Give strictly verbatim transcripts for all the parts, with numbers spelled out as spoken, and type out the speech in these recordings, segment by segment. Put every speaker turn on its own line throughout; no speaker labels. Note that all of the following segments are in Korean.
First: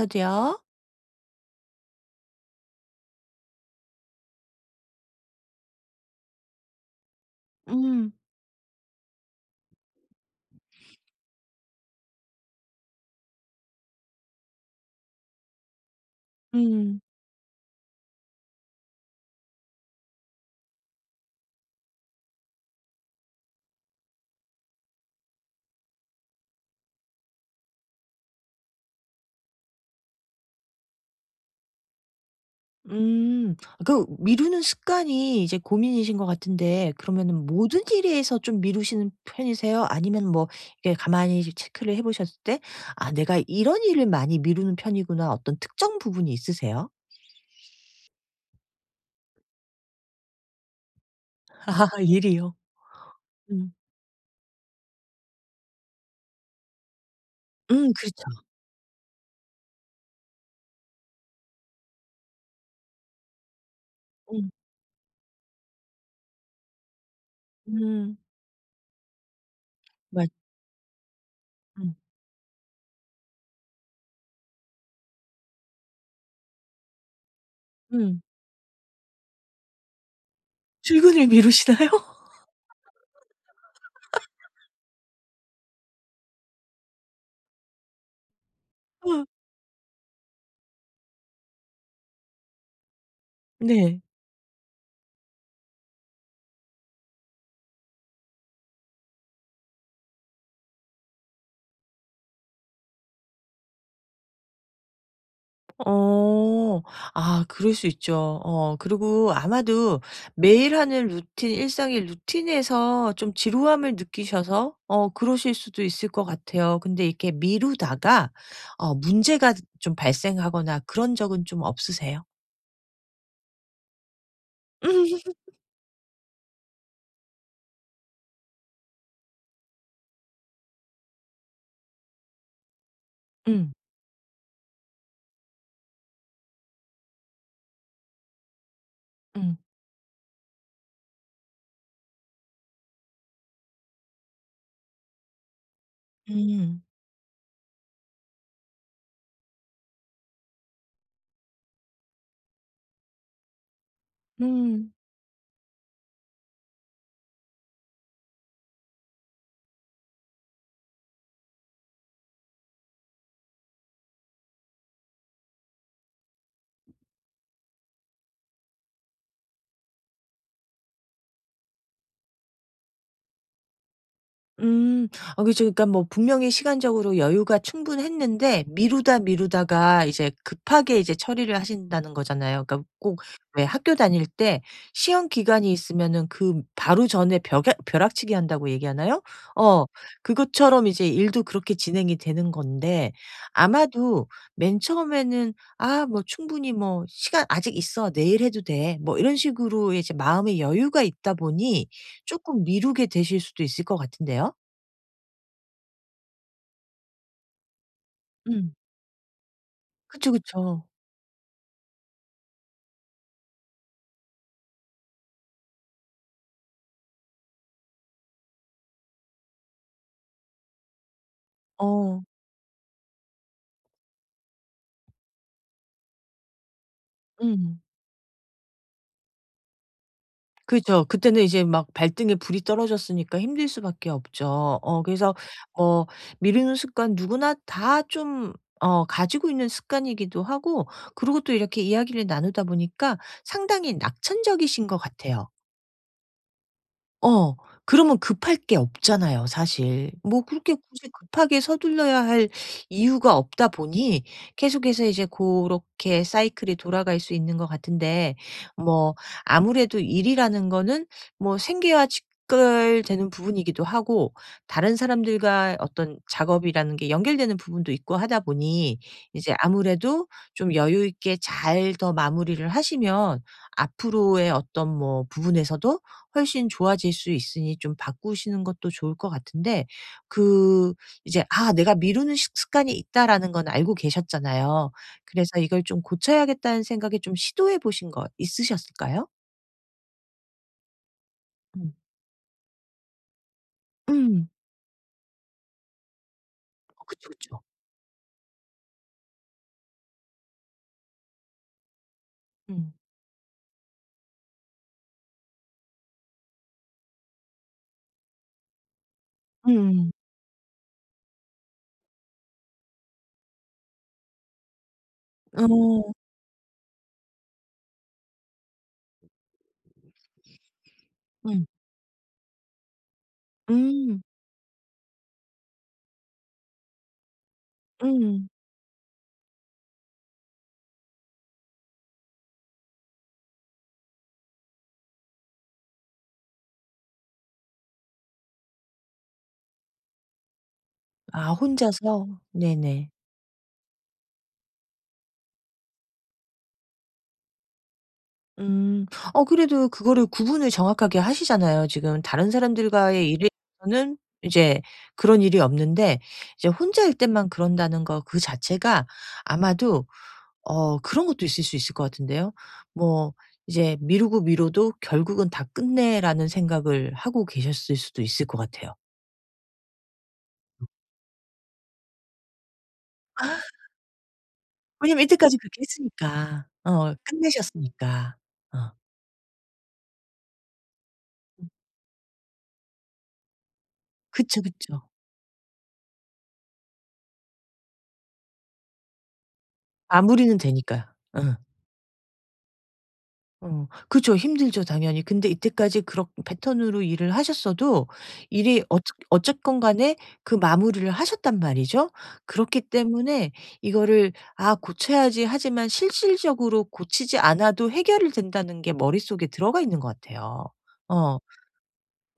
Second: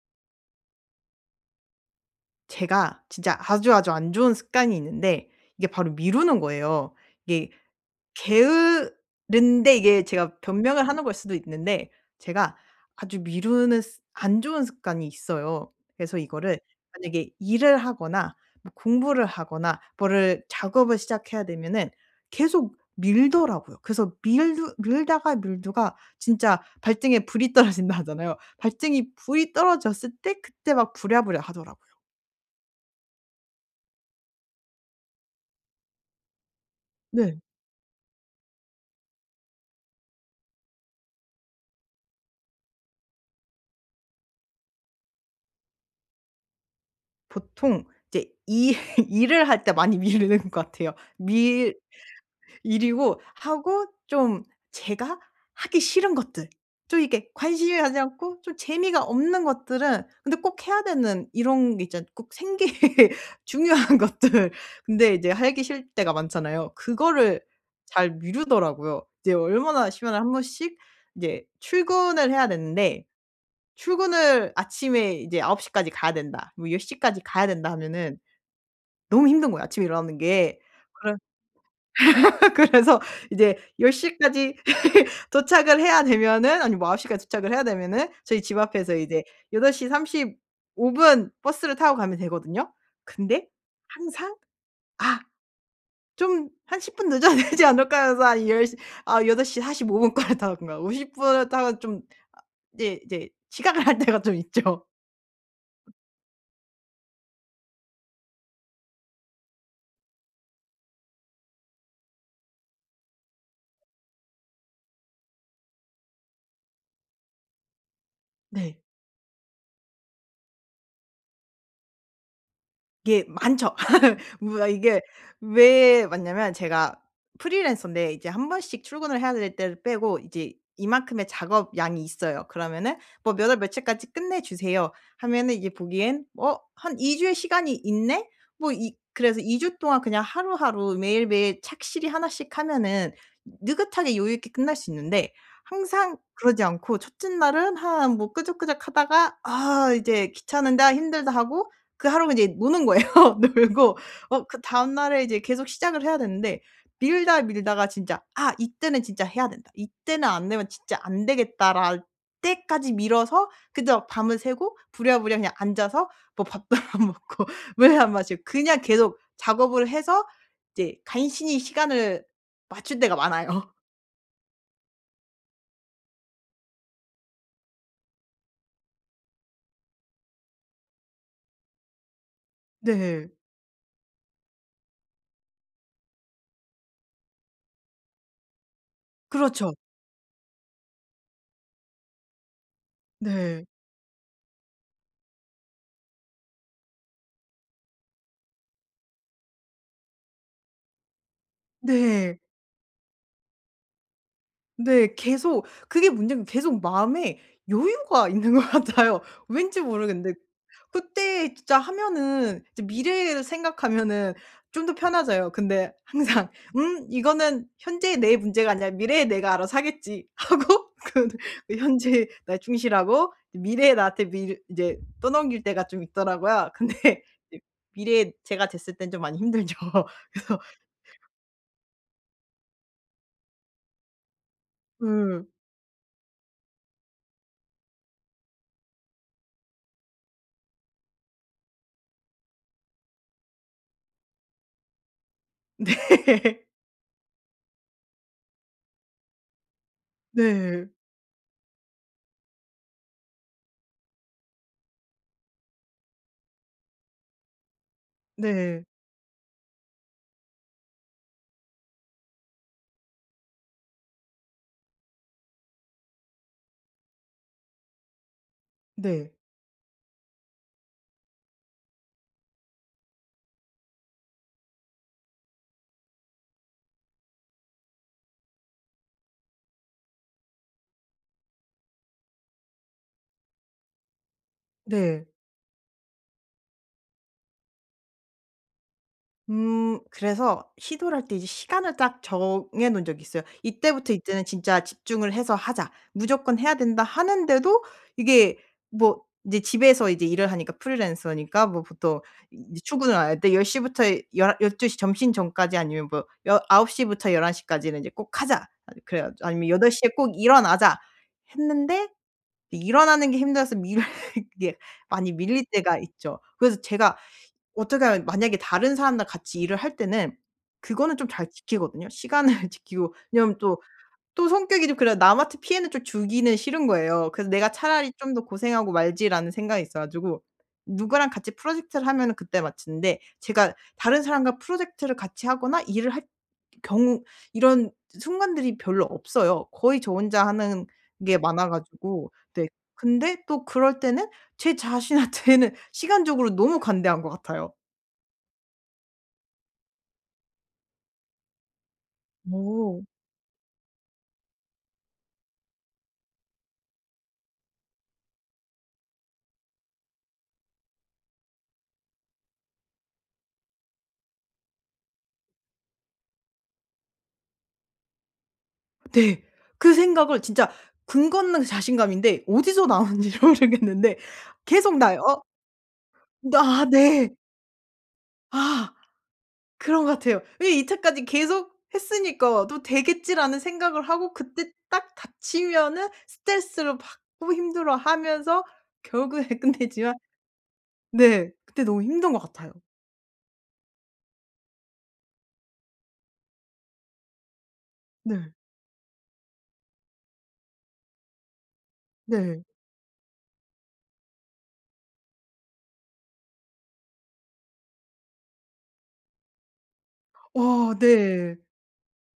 저도요.
제가 진짜 아주 아주 안 좋은 습관이 있는데 이게 바로 미루는 거예요. 이게
음.
게으른데 이게 제가 변명을 하는 걸 수도 있는데 제가 아주 미루는 습 안 좋은 습관이 있어요. 그래서 이거를
음.
만약에 일을 하거나 뭐 공부를 하거나 뭐를 작업을 시작해야 되면은 계속 밀더라고요. 그래서 밀두 밀다가 밀두가 진짜 발등에 불이 떨어진다 하잖아요. 발등에 불이 떨어졌을 때 그때 막 부랴부랴 하더라고요.
음. 그 미루는 습관이 이제 고민이신 것 같은데
네.
그러면은 모든 일에서 좀 미루시는 편이세요? 아니면 뭐 이게 가만히 체크를 해 보셨을 때 '아 내가 이런 일을 많이 미루는 편이구나.' 어떤 특정 부분이 있으세요?
보통 이제 이 일을 할 때 많이 미루는 것 같아요. 밀
아 일이요.
일이고
음.
하고 좀 제가 하기 싫은 것들, 좀 이게 관심이
음
가지
그렇죠.
않고 좀 재미가 없는 것들은, 근데 꼭 해야 되는 이런 게 있잖아요. 꼭 생계 중요한
음.
것들. 근데 이제 하기 싫을 때가 많잖아요. 그거를 잘
음.
미루더라고요. 이제 얼마나 시간을
맞
한 번씩 이제
음.
출근을 해야 되는데, 출근을 아침에 이제 아홉 시 까지 가야 된다. 뭐열 0 까지 가야 된다 하면은
음.
너무 힘든 거예요, 아침에 일어나는 게. 그래
출근을 미루시나요?
그래서 이제 열 0 까지 도착을 해야 되면은, 아니 뭐아홉 시 까지 도착을 해야 되면은, 저희 집 앞에서 이제
어.
여덟 시 삼십오 분 버스를 타고 가면 되거든요. 근데
네.
항상 '아, 좀 한 십 분 늦어야 되지 않을까?' 해서 한 열 시 아 여덟 시 사십오 분 거를 타고가오십 분을 타고 좀 이제 이제 지각을 할 때가 좀 있죠.
어. 아 그럴 수 있죠. 어 그리고 아마도 매일 하는 루틴 일상의 루틴에서 좀 지루함을 느끼셔서 어 그러실 수도 있을 것 같아요. 근데 이렇게 미루다가
네.
어 문제가 좀 발생하거나 그런 적은 좀 없으세요?
이게 많죠. 뭐야 이게. 왜 맞냐면 제가 프리랜서인데, 이제 한 번씩 출근을 해야 될 때를 빼고 이제 이만큼의 작업 양이 있어요. 그러면은 뭐 "몇 월
음.
며칠까지 끝내 주세요." 하면은 이제 보기엔 '어, 한 이 주의 시간이 있네?' 뭐 이 그래서
음.
이 주 동안 그냥 하루하루 매일매일 착실히 하나씩 하면은 느긋하게 여유 있게 끝날 수 있는데, 항상 그러지
음.
않고 첫째 날은 한 뭐 끄적끄적 하다가 '아 이제 귀찮은데. 아 힘들다.' 하고 그 하루가 이제 노는 거예요. 놀고 어
음. 음.
그다음 날에 이제 계속 시작을 해야 되는데 밀다 밀다가 진짜 '아, 이때는 진짜 해야 된다. 이때는 안 되면 진짜 안 되겠다.'랄 때까지 밀어서, 그저 밤을 새고 부랴부랴 그냥 앉아서 뭐 밥도 안 먹고 물 안 마시고 그냥 계속 작업을 해서 이제 간신히 시간을 맞출 때가 많아요.
음. 아 그죠. 그러니까 뭐 분명히 시간적으로 여유가 충분했는데 미루다 미루다가 이제 급하게 이제 처리를 하신다는 거잖아요. 그러니까 꼭
네.
왜 학교 다닐 때 시험 기간이 있으면은 그 바로 전에 벼 벼락치기 한다고 얘기하나요?
그렇죠.
어. 그것처럼 이제 일도 그렇게 진행이 되는 건데
네.
아마도 맨 처음에는 '아 뭐 충분히 뭐 시간 아직 있어. 내일 해도 돼.' 뭐 이런 식으로 이제 마음의 여유가 있다 보니
네.
조금 미루게 되실 수도 있을 것 같은데요?
네. 계속 그게 문제인 게, 계속 마음에 여유가 있는 것
음.
같아요. 왠지
그쵸,
모르겠는데,
그쵸.
그때 진짜 하면은 이제 미래를 생각하면은 좀 더 편하져요. 근데 항상 '음, 이거는 현재의 내 문제가 아니라 미래의 내가 알아서 하겠지.' 하고 그 그
어.
현재에 나 충실하고 미래의 나한테 미 이제 떠넘길 때가 좀 있더라고요. 근데 이제
음.
미래에 제가 됐을 땐 좀 많이 힘들죠. 그래서.
그죠. 그때는 이제 막 발등에 불이 떨어졌으니까 힘들 수밖에 없죠. 어 그래서
음.
뭐 미루는 습관 누구나 다 좀 어 가지고 있는 습관이기도 하고 그리고 또 이렇게 이야기를 나누다 보니까 상당히 낙천적이신 것 같아요.
네.
어. 그러면 급할 게 없잖아요 사실. 뭐 그렇게
네.
굳이 급하게 서둘러야 할 이유가 없다 보니 계속해서 이제 고렇게 사이클이 돌아갈 수 있는 것 같은데
네.
뭐 아무래도 일이라는 거는 뭐 생계와 직결되는 부분이기도 하고 다른 사람들과 어떤 작업이라는 게 연결되는 부분도 있고 하다 보니
네.
이제 아무래도 좀 여유 있게 잘 더 마무리를 하시면 앞으로의 어떤 뭐 부분에서도 훨씬 좋아질 수 있으니 좀 바꾸시는 것도 좋을 것 같은데 그 이제 '아 내가 미루는 식 습관이 있다.'라는 건 알고 계셨잖아요.
네.
그래서 이걸 좀 고쳐야겠다는 생각에 좀 시도해 보신 거 있으셨을까요?
음, 그래서 시도를 할 때 이제
음.
시간을 딱 정해 놓은 적이 있어요. '이때부터 이때는
음.
진짜 집중을 해서 하자. 무조건 해야 된다.'
어 그쵸, 그쵸.
하는데도 이게, 뭐 이제 집에서 이제 일을 하니까, 프리랜서니까, 뭐 보통 이제
음.
출근을 안 할 때 열 시부터 열 열두 시 점심 전까지, 아니면 뭐 여 아홉 시부터 열한 시까지는 이제 "꼭 하자." 아 그래 가지고, 아니면 "여덟 시에
음.
꼭 일어나자." 했는데 일어나는 게 힘들어서 밀 이게 많이 밀릴 때가
어.
있죠. 그래서 제가 어떻게 하면, 만약에 다른 사람이랑 같이 일을 할 때는 그거는 좀 잘
음.
지키거든요. 시간을 지키고. 왜냐면 또,
음.
또 성격이 좀 그래요. 남한테 피해는 좀 주기는 싫은 거예요. 그래서 '내가 차라리 좀 더
음.
고생하고 말지.'라는 생각이 있어 가지고, 누구랑 같이 프로젝트를 하면은 그때 맞추는데, 제가 다른 사람과 프로젝트를 같이 하거나 일을 할 경우 이런 순간들이 별로 없어요. 거의 저 혼자 하는 게
아
많아
혼자서?
가지고. 네.
네네.
근데 또 그럴 때는 제 자신한테는 시간적으로 너무 관대한 것 같아요.
음. 어 그래도 그거를 구분을 정확하게 하시잖아요. 지금 다른
오,
사람들과의 일에 서는 이제 그런 일이 없는데 이제 혼자일 때만 그런다는 거 그 자체가 아마도 어 그런 것도 있을 수 있을 것 같은데요. 뭐 이제 미루고 미뤄도 '결국은 다 끝내.'라는 생각을 하고 계셨을 수도 있을 것 같아요.
네. 그 생각을 진짜, 근거 없는 자신감인데 어디서 나오는지 모르겠는데 계속 나요.
왜냐면
어.
이때까지 그렇게 했으니까.
아,
어
네.
끝내셨으니까.
아,
어.
그런 것 같아요. 왜 이때까지 계속 했으니까 '또 되겠지.'라는 생각을 하고,
그쵸,
그때
그쵸.
딱 닥치면은 스트레스를 받고 힘들어하면서 결국에 끝내지만,
마무리는 되니까요. 어.
네, 그때 너무 힘든 것 같아요.
어 그죠. 힘들죠 당연히. 근데 이때까지 그런 패턴으로 일을 하셨어도
네.
일이 어쨌 어쨌건 간에 그 마무리를 하셨단 말이죠.
네.
그렇기 때문에 이거를 '아 고쳐야지.' 하지만 실질적으로 고치지 않아도 해결이 된다는 게 머릿속에 들어가 있는 것 같아요.
와,
어.
네.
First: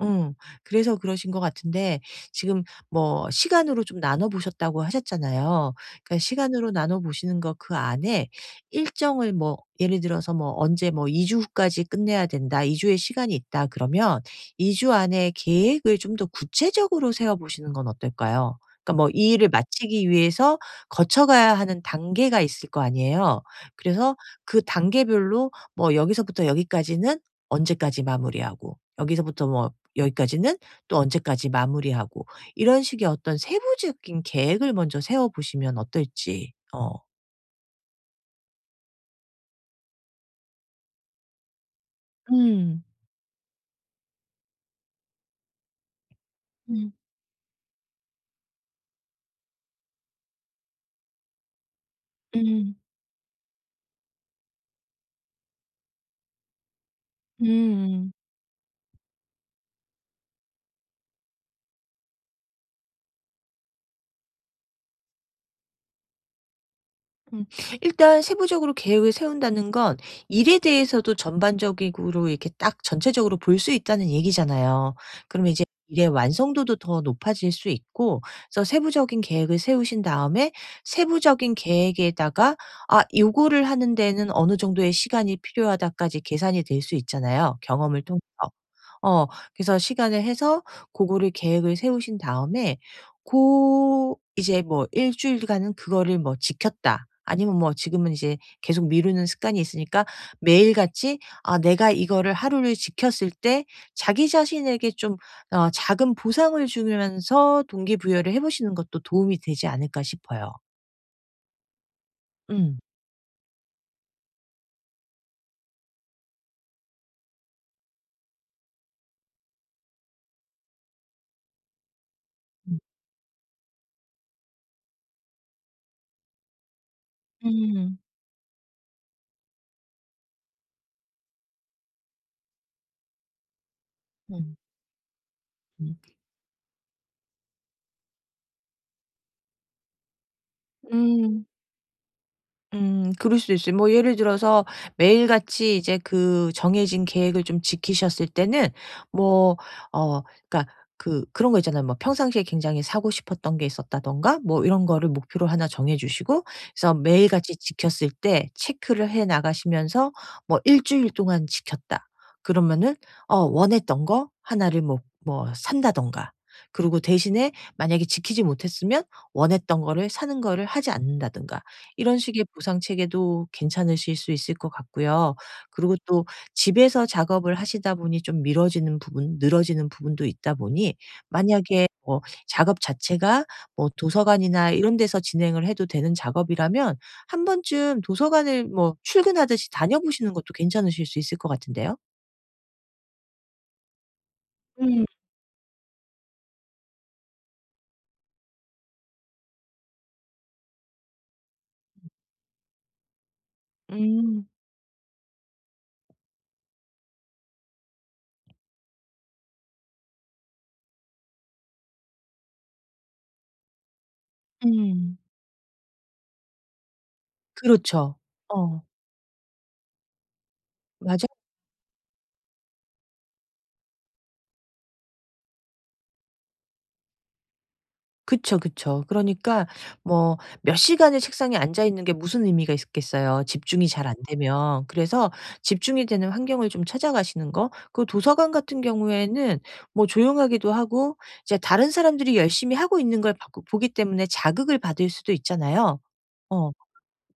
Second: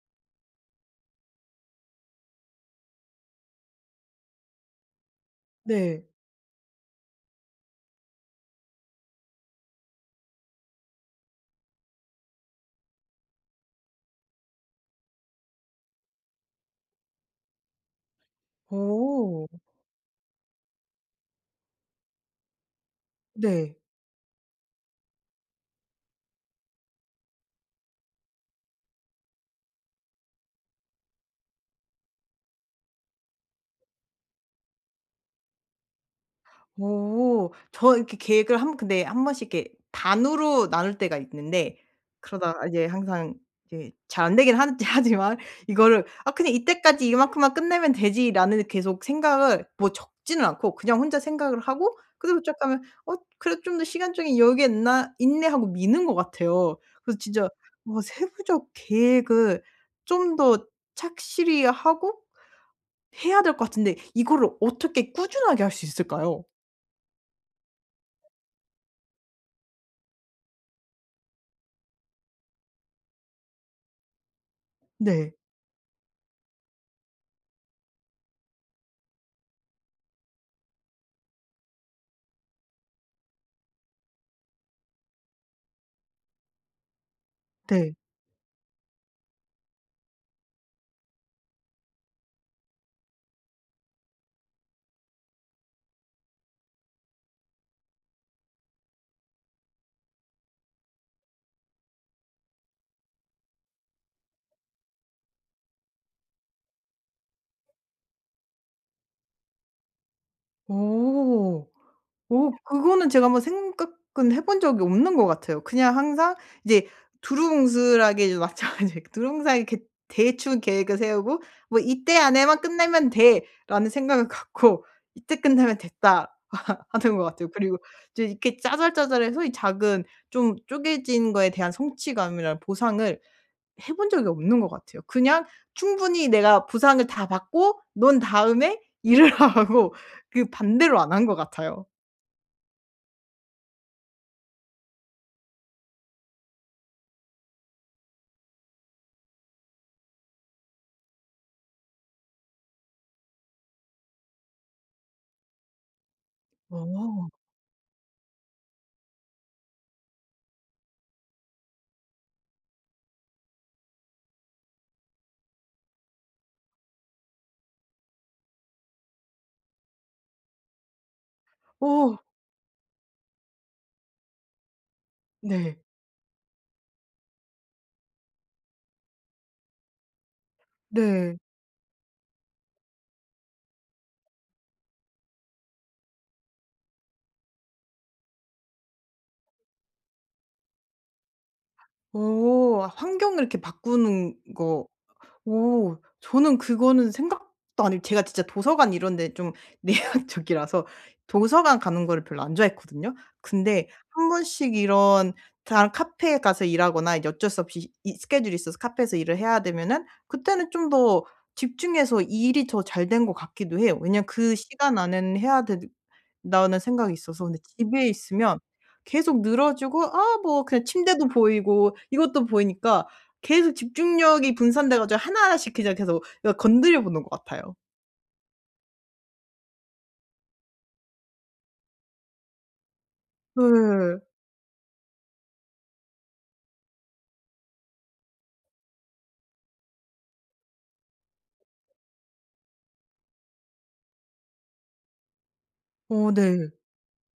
응, 그래서 그러신 것 같은데 지금 뭐 시간으로 좀 나눠 보셨다고 하셨잖아요.
네.
그러니까 시간으로 나눠 보시는 거 그 안에 일정을 뭐 예를 들어서 뭐 언제 뭐 '이 주 후까지 끝내야 된다. 이 주의 시간이 있다.' 그러면 이 주 안에 계획을 좀 더 구체적으로 세워 보시는 건 어떨까요? 그러니까 뭐 이
어.
일을 마치기 위해서 거쳐 가야 하는 단계가 있을 거 아니에요.
네.
그래서 그 단계별로 뭐 여기서부터 여기까지는 언제까지 마무리하고 여기서부터 뭐 여기까지는 또 언제까지 마무리하고 이런 식의 어떤 세부적인 계획을 먼저 세워 보시면 어떨지. 어.
오. 저 이렇게 계획을 한, 근데 한 번씩 이렇게 반으로 나눌 때가 있는데, 그러다가
음.
이제 항상 이제 잘 안 되긴 하지 하지만, 이거를 '아 그냥
음.
이때까지 이만큼만 끝내면 되지.'라는 계속 생각을 뭐 적지는 않고 그냥 혼자 생각을 하고 그대로 쭉
음.
가면 '어, 그래도 좀 더 시간적인 여유가 있나 있네.' 하고 미는 것 같아요. 그래서 진짜 어
음.
세부적 계획을 좀 더 착실히 하고 해야 될 것 같은데, 이거를 어떻게 꾸준하게 할 수 있을까요?
음. 일단 세부적으로 계획을 세운다는 건 일에 대해서도 전반적으로 이렇게 딱 전체적으로 볼 수 있다는 얘기잖아요.
네.
그러면 이제 일의 완성도도 더 높아질 수 있고 그래서 세부적인 계획을 세우신 다음에 세부적인 계획에다가 아 요거를 하는 데는 어느 정도의 시간이 필요하다까지 계산이 될 수 있잖아요,
네.
경험을 통해서. 어 그래서 시간을 해서 그거를 계획을 세우신 다음에 고 이제 뭐 일 주일간은 그거를 뭐 지켰다. 아니면 뭐 지금은 이제 계속 미루는 습관이 있으니까 매일같이 아 내가 이거를 하루를 지켰을 때 자기 자신에게 좀 어 작은 보상을 주면서 동기부여를 해 보시는 것도 도움이 되지 않을까 싶어요.
오, 오,
음.
그거는 제가 한번 생각은 해본 적이 없는 것 같아요. 그냥 항상 이제 두루뭉술하게, 이제 마찬가지 두루뭉술하게 이렇게 대충 계획을 세우고 '뭐 이때 안에만
음.
끝내면 돼.'라는 생각을 갖고 '이때 끝내면 됐다.' 하는 것 같아요. 그리고
음.
이제 이렇게 짜잘짜잘해서 이 작은, 좀 쪼개진 거에 대한 성취감이나 보상을 해본 적이
음.
없는 것 같아요. 그냥 충분히 내가 보상을 다 받고 논 다음에 일을 하고 그 반대로 안 한 것
음.
같아요.
음 그럴 수도 있어요. 뭐 예를 들어서 매일같이 이제 그 정해진 계획을 좀 지키셨을 때는 뭐 어 그러니까 그 그런 거 있잖아요. 뭐 평상시에 굉장히 사고 싶었던 게 있었다든가 뭐 이런 거를 목표로 하나 정해 주시고 그래서
어.
매일같이 지켰을 때 체크를 해 나가시면서 뭐 일 주일 동안 지켰다.' 그러면은 어 원했던 거 하나를 뭐 뭐 산다든가 그리고 대신에 만약에 지키지 못했으면 원했던 거를 사는 거를 하지 않는다든가
어.
이런 식의 보상 체계도 괜찮으실 수 있을 것 같고요.
네.
그리고 또 집에서 작업을 하시다 보니 좀 미뤄지는 부분, 늘어지는 부분도 있다 보니
네.
만약에 뭐 작업 자체가 뭐 도서관이나 이런 데서 진행을 해도 되는 작업이라면 한 번쯤 도서관을 뭐 출근하듯이 다녀보시는 것도 괜찮으실 수 있을 것 같은데요?
어. 환경을 이렇게 바꾸는 거.
음.
오. 저는 그거는 생각도 안 했 제가 진짜 도서관 이런 데 좀 내향적이라서 도서관 가는 거를 별로 안 좋아했거든요. 근데 한
음.
번씩 이런, 다른 카페에 가서 일하거나 이제 어쩔 수 없이 이 스케줄이 있어서 카페에서 일을 해야 되면은 그때는 좀 더 집중해서 이 일이 더 잘 된 것 같기도 해요. 왜냐면 그 시간
음.
안에는 해야 된 다는 생각이 있어서. 근데 집에
그렇죠.
있으면
어.
계속 늘어지고, 아 뭐 그냥 침대도
맞아요.
보이고 이것도 보이니까 계속 집중력이 분산돼 가지고 하나하나씩 그냥 계속 그러니까 건드려 보는 것 같아요.
그쵸, 그쵸. 그러니까 뭐 몇 시간을 책상에 앉아 있는 게 무슨 의미가 있겠어요,
네.
집중이 잘 안 되면. 그래서 집중이 되는 환경을 좀 찾아가시는 거. 그 도서관 같은 경우에는 뭐 조용하기도 하고 이제 다른 사람들이 열심히 하고 있는 걸 봐 보기 때문에 자극을 받을 수도 있잖아요.
어, 네.
어.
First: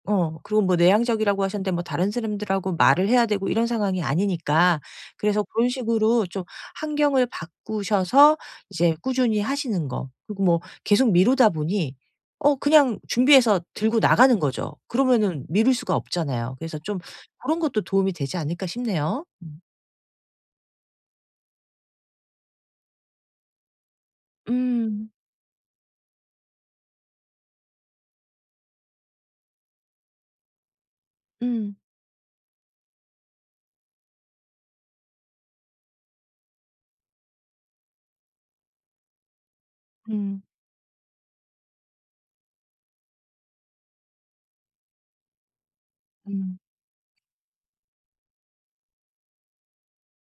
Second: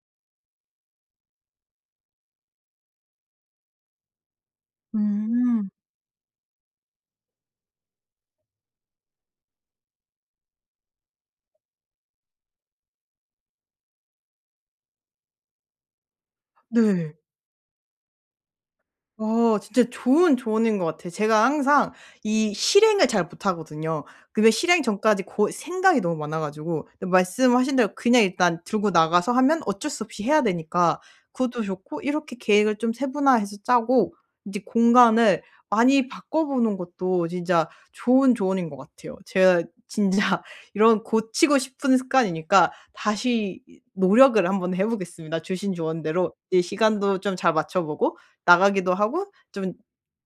어 그리고 뭐 내향적이라고 하셨는데 뭐 다른 사람들하고 말을 해야 되고 이런 상황이 아니니까. 그래서 그런
음.
식으로 좀 환경을 바꾸셔서 이제 꾸준히 하시는 거. 그리고 뭐 계속 미루다 보니 어 그냥 준비해서 들고 나가는 거죠. 그러면은 미룰 수가 없잖아요. 그래서 좀
네.
그런 것도 도움이 되지 않을까 싶네요.
어,
음.
진짜 좋은 조언인 것 같아요. 제가 항상 이 실행을 잘 못하거든요. 근데 실행
음.
전까지 고 생각이 너무 많아 가지고, 근데 말씀하신 대로 그냥 일단 들고 나가서 하면 어쩔 수 없이 해야 되니까 그것도
음.
좋고, 이렇게 계획을 좀 세분화해서 짜고 이제 공간을 많이 바꿔보는 것도 진짜 좋은 조언인 것 같아요. 제가 진짜
음.
이런 고치고 싶은 습관이니까 다시 노력을 한번 해 보겠습니다, 주신 조언대로.
음.
이 시간도 좀 잘 맞춰 보고 나가기도 하고, 좀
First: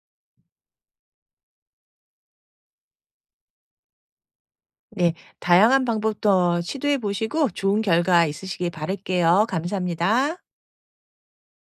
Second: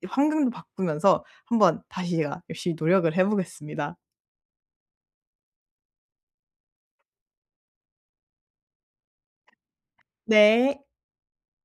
환경도 바꾸면서 한번 다시 제가 열심히 노력을 해 보겠습니다.
네. 다양한 방법도 시도해 보시고 좋은 결과 있으시길 바랄게요. 감사합니다.
네.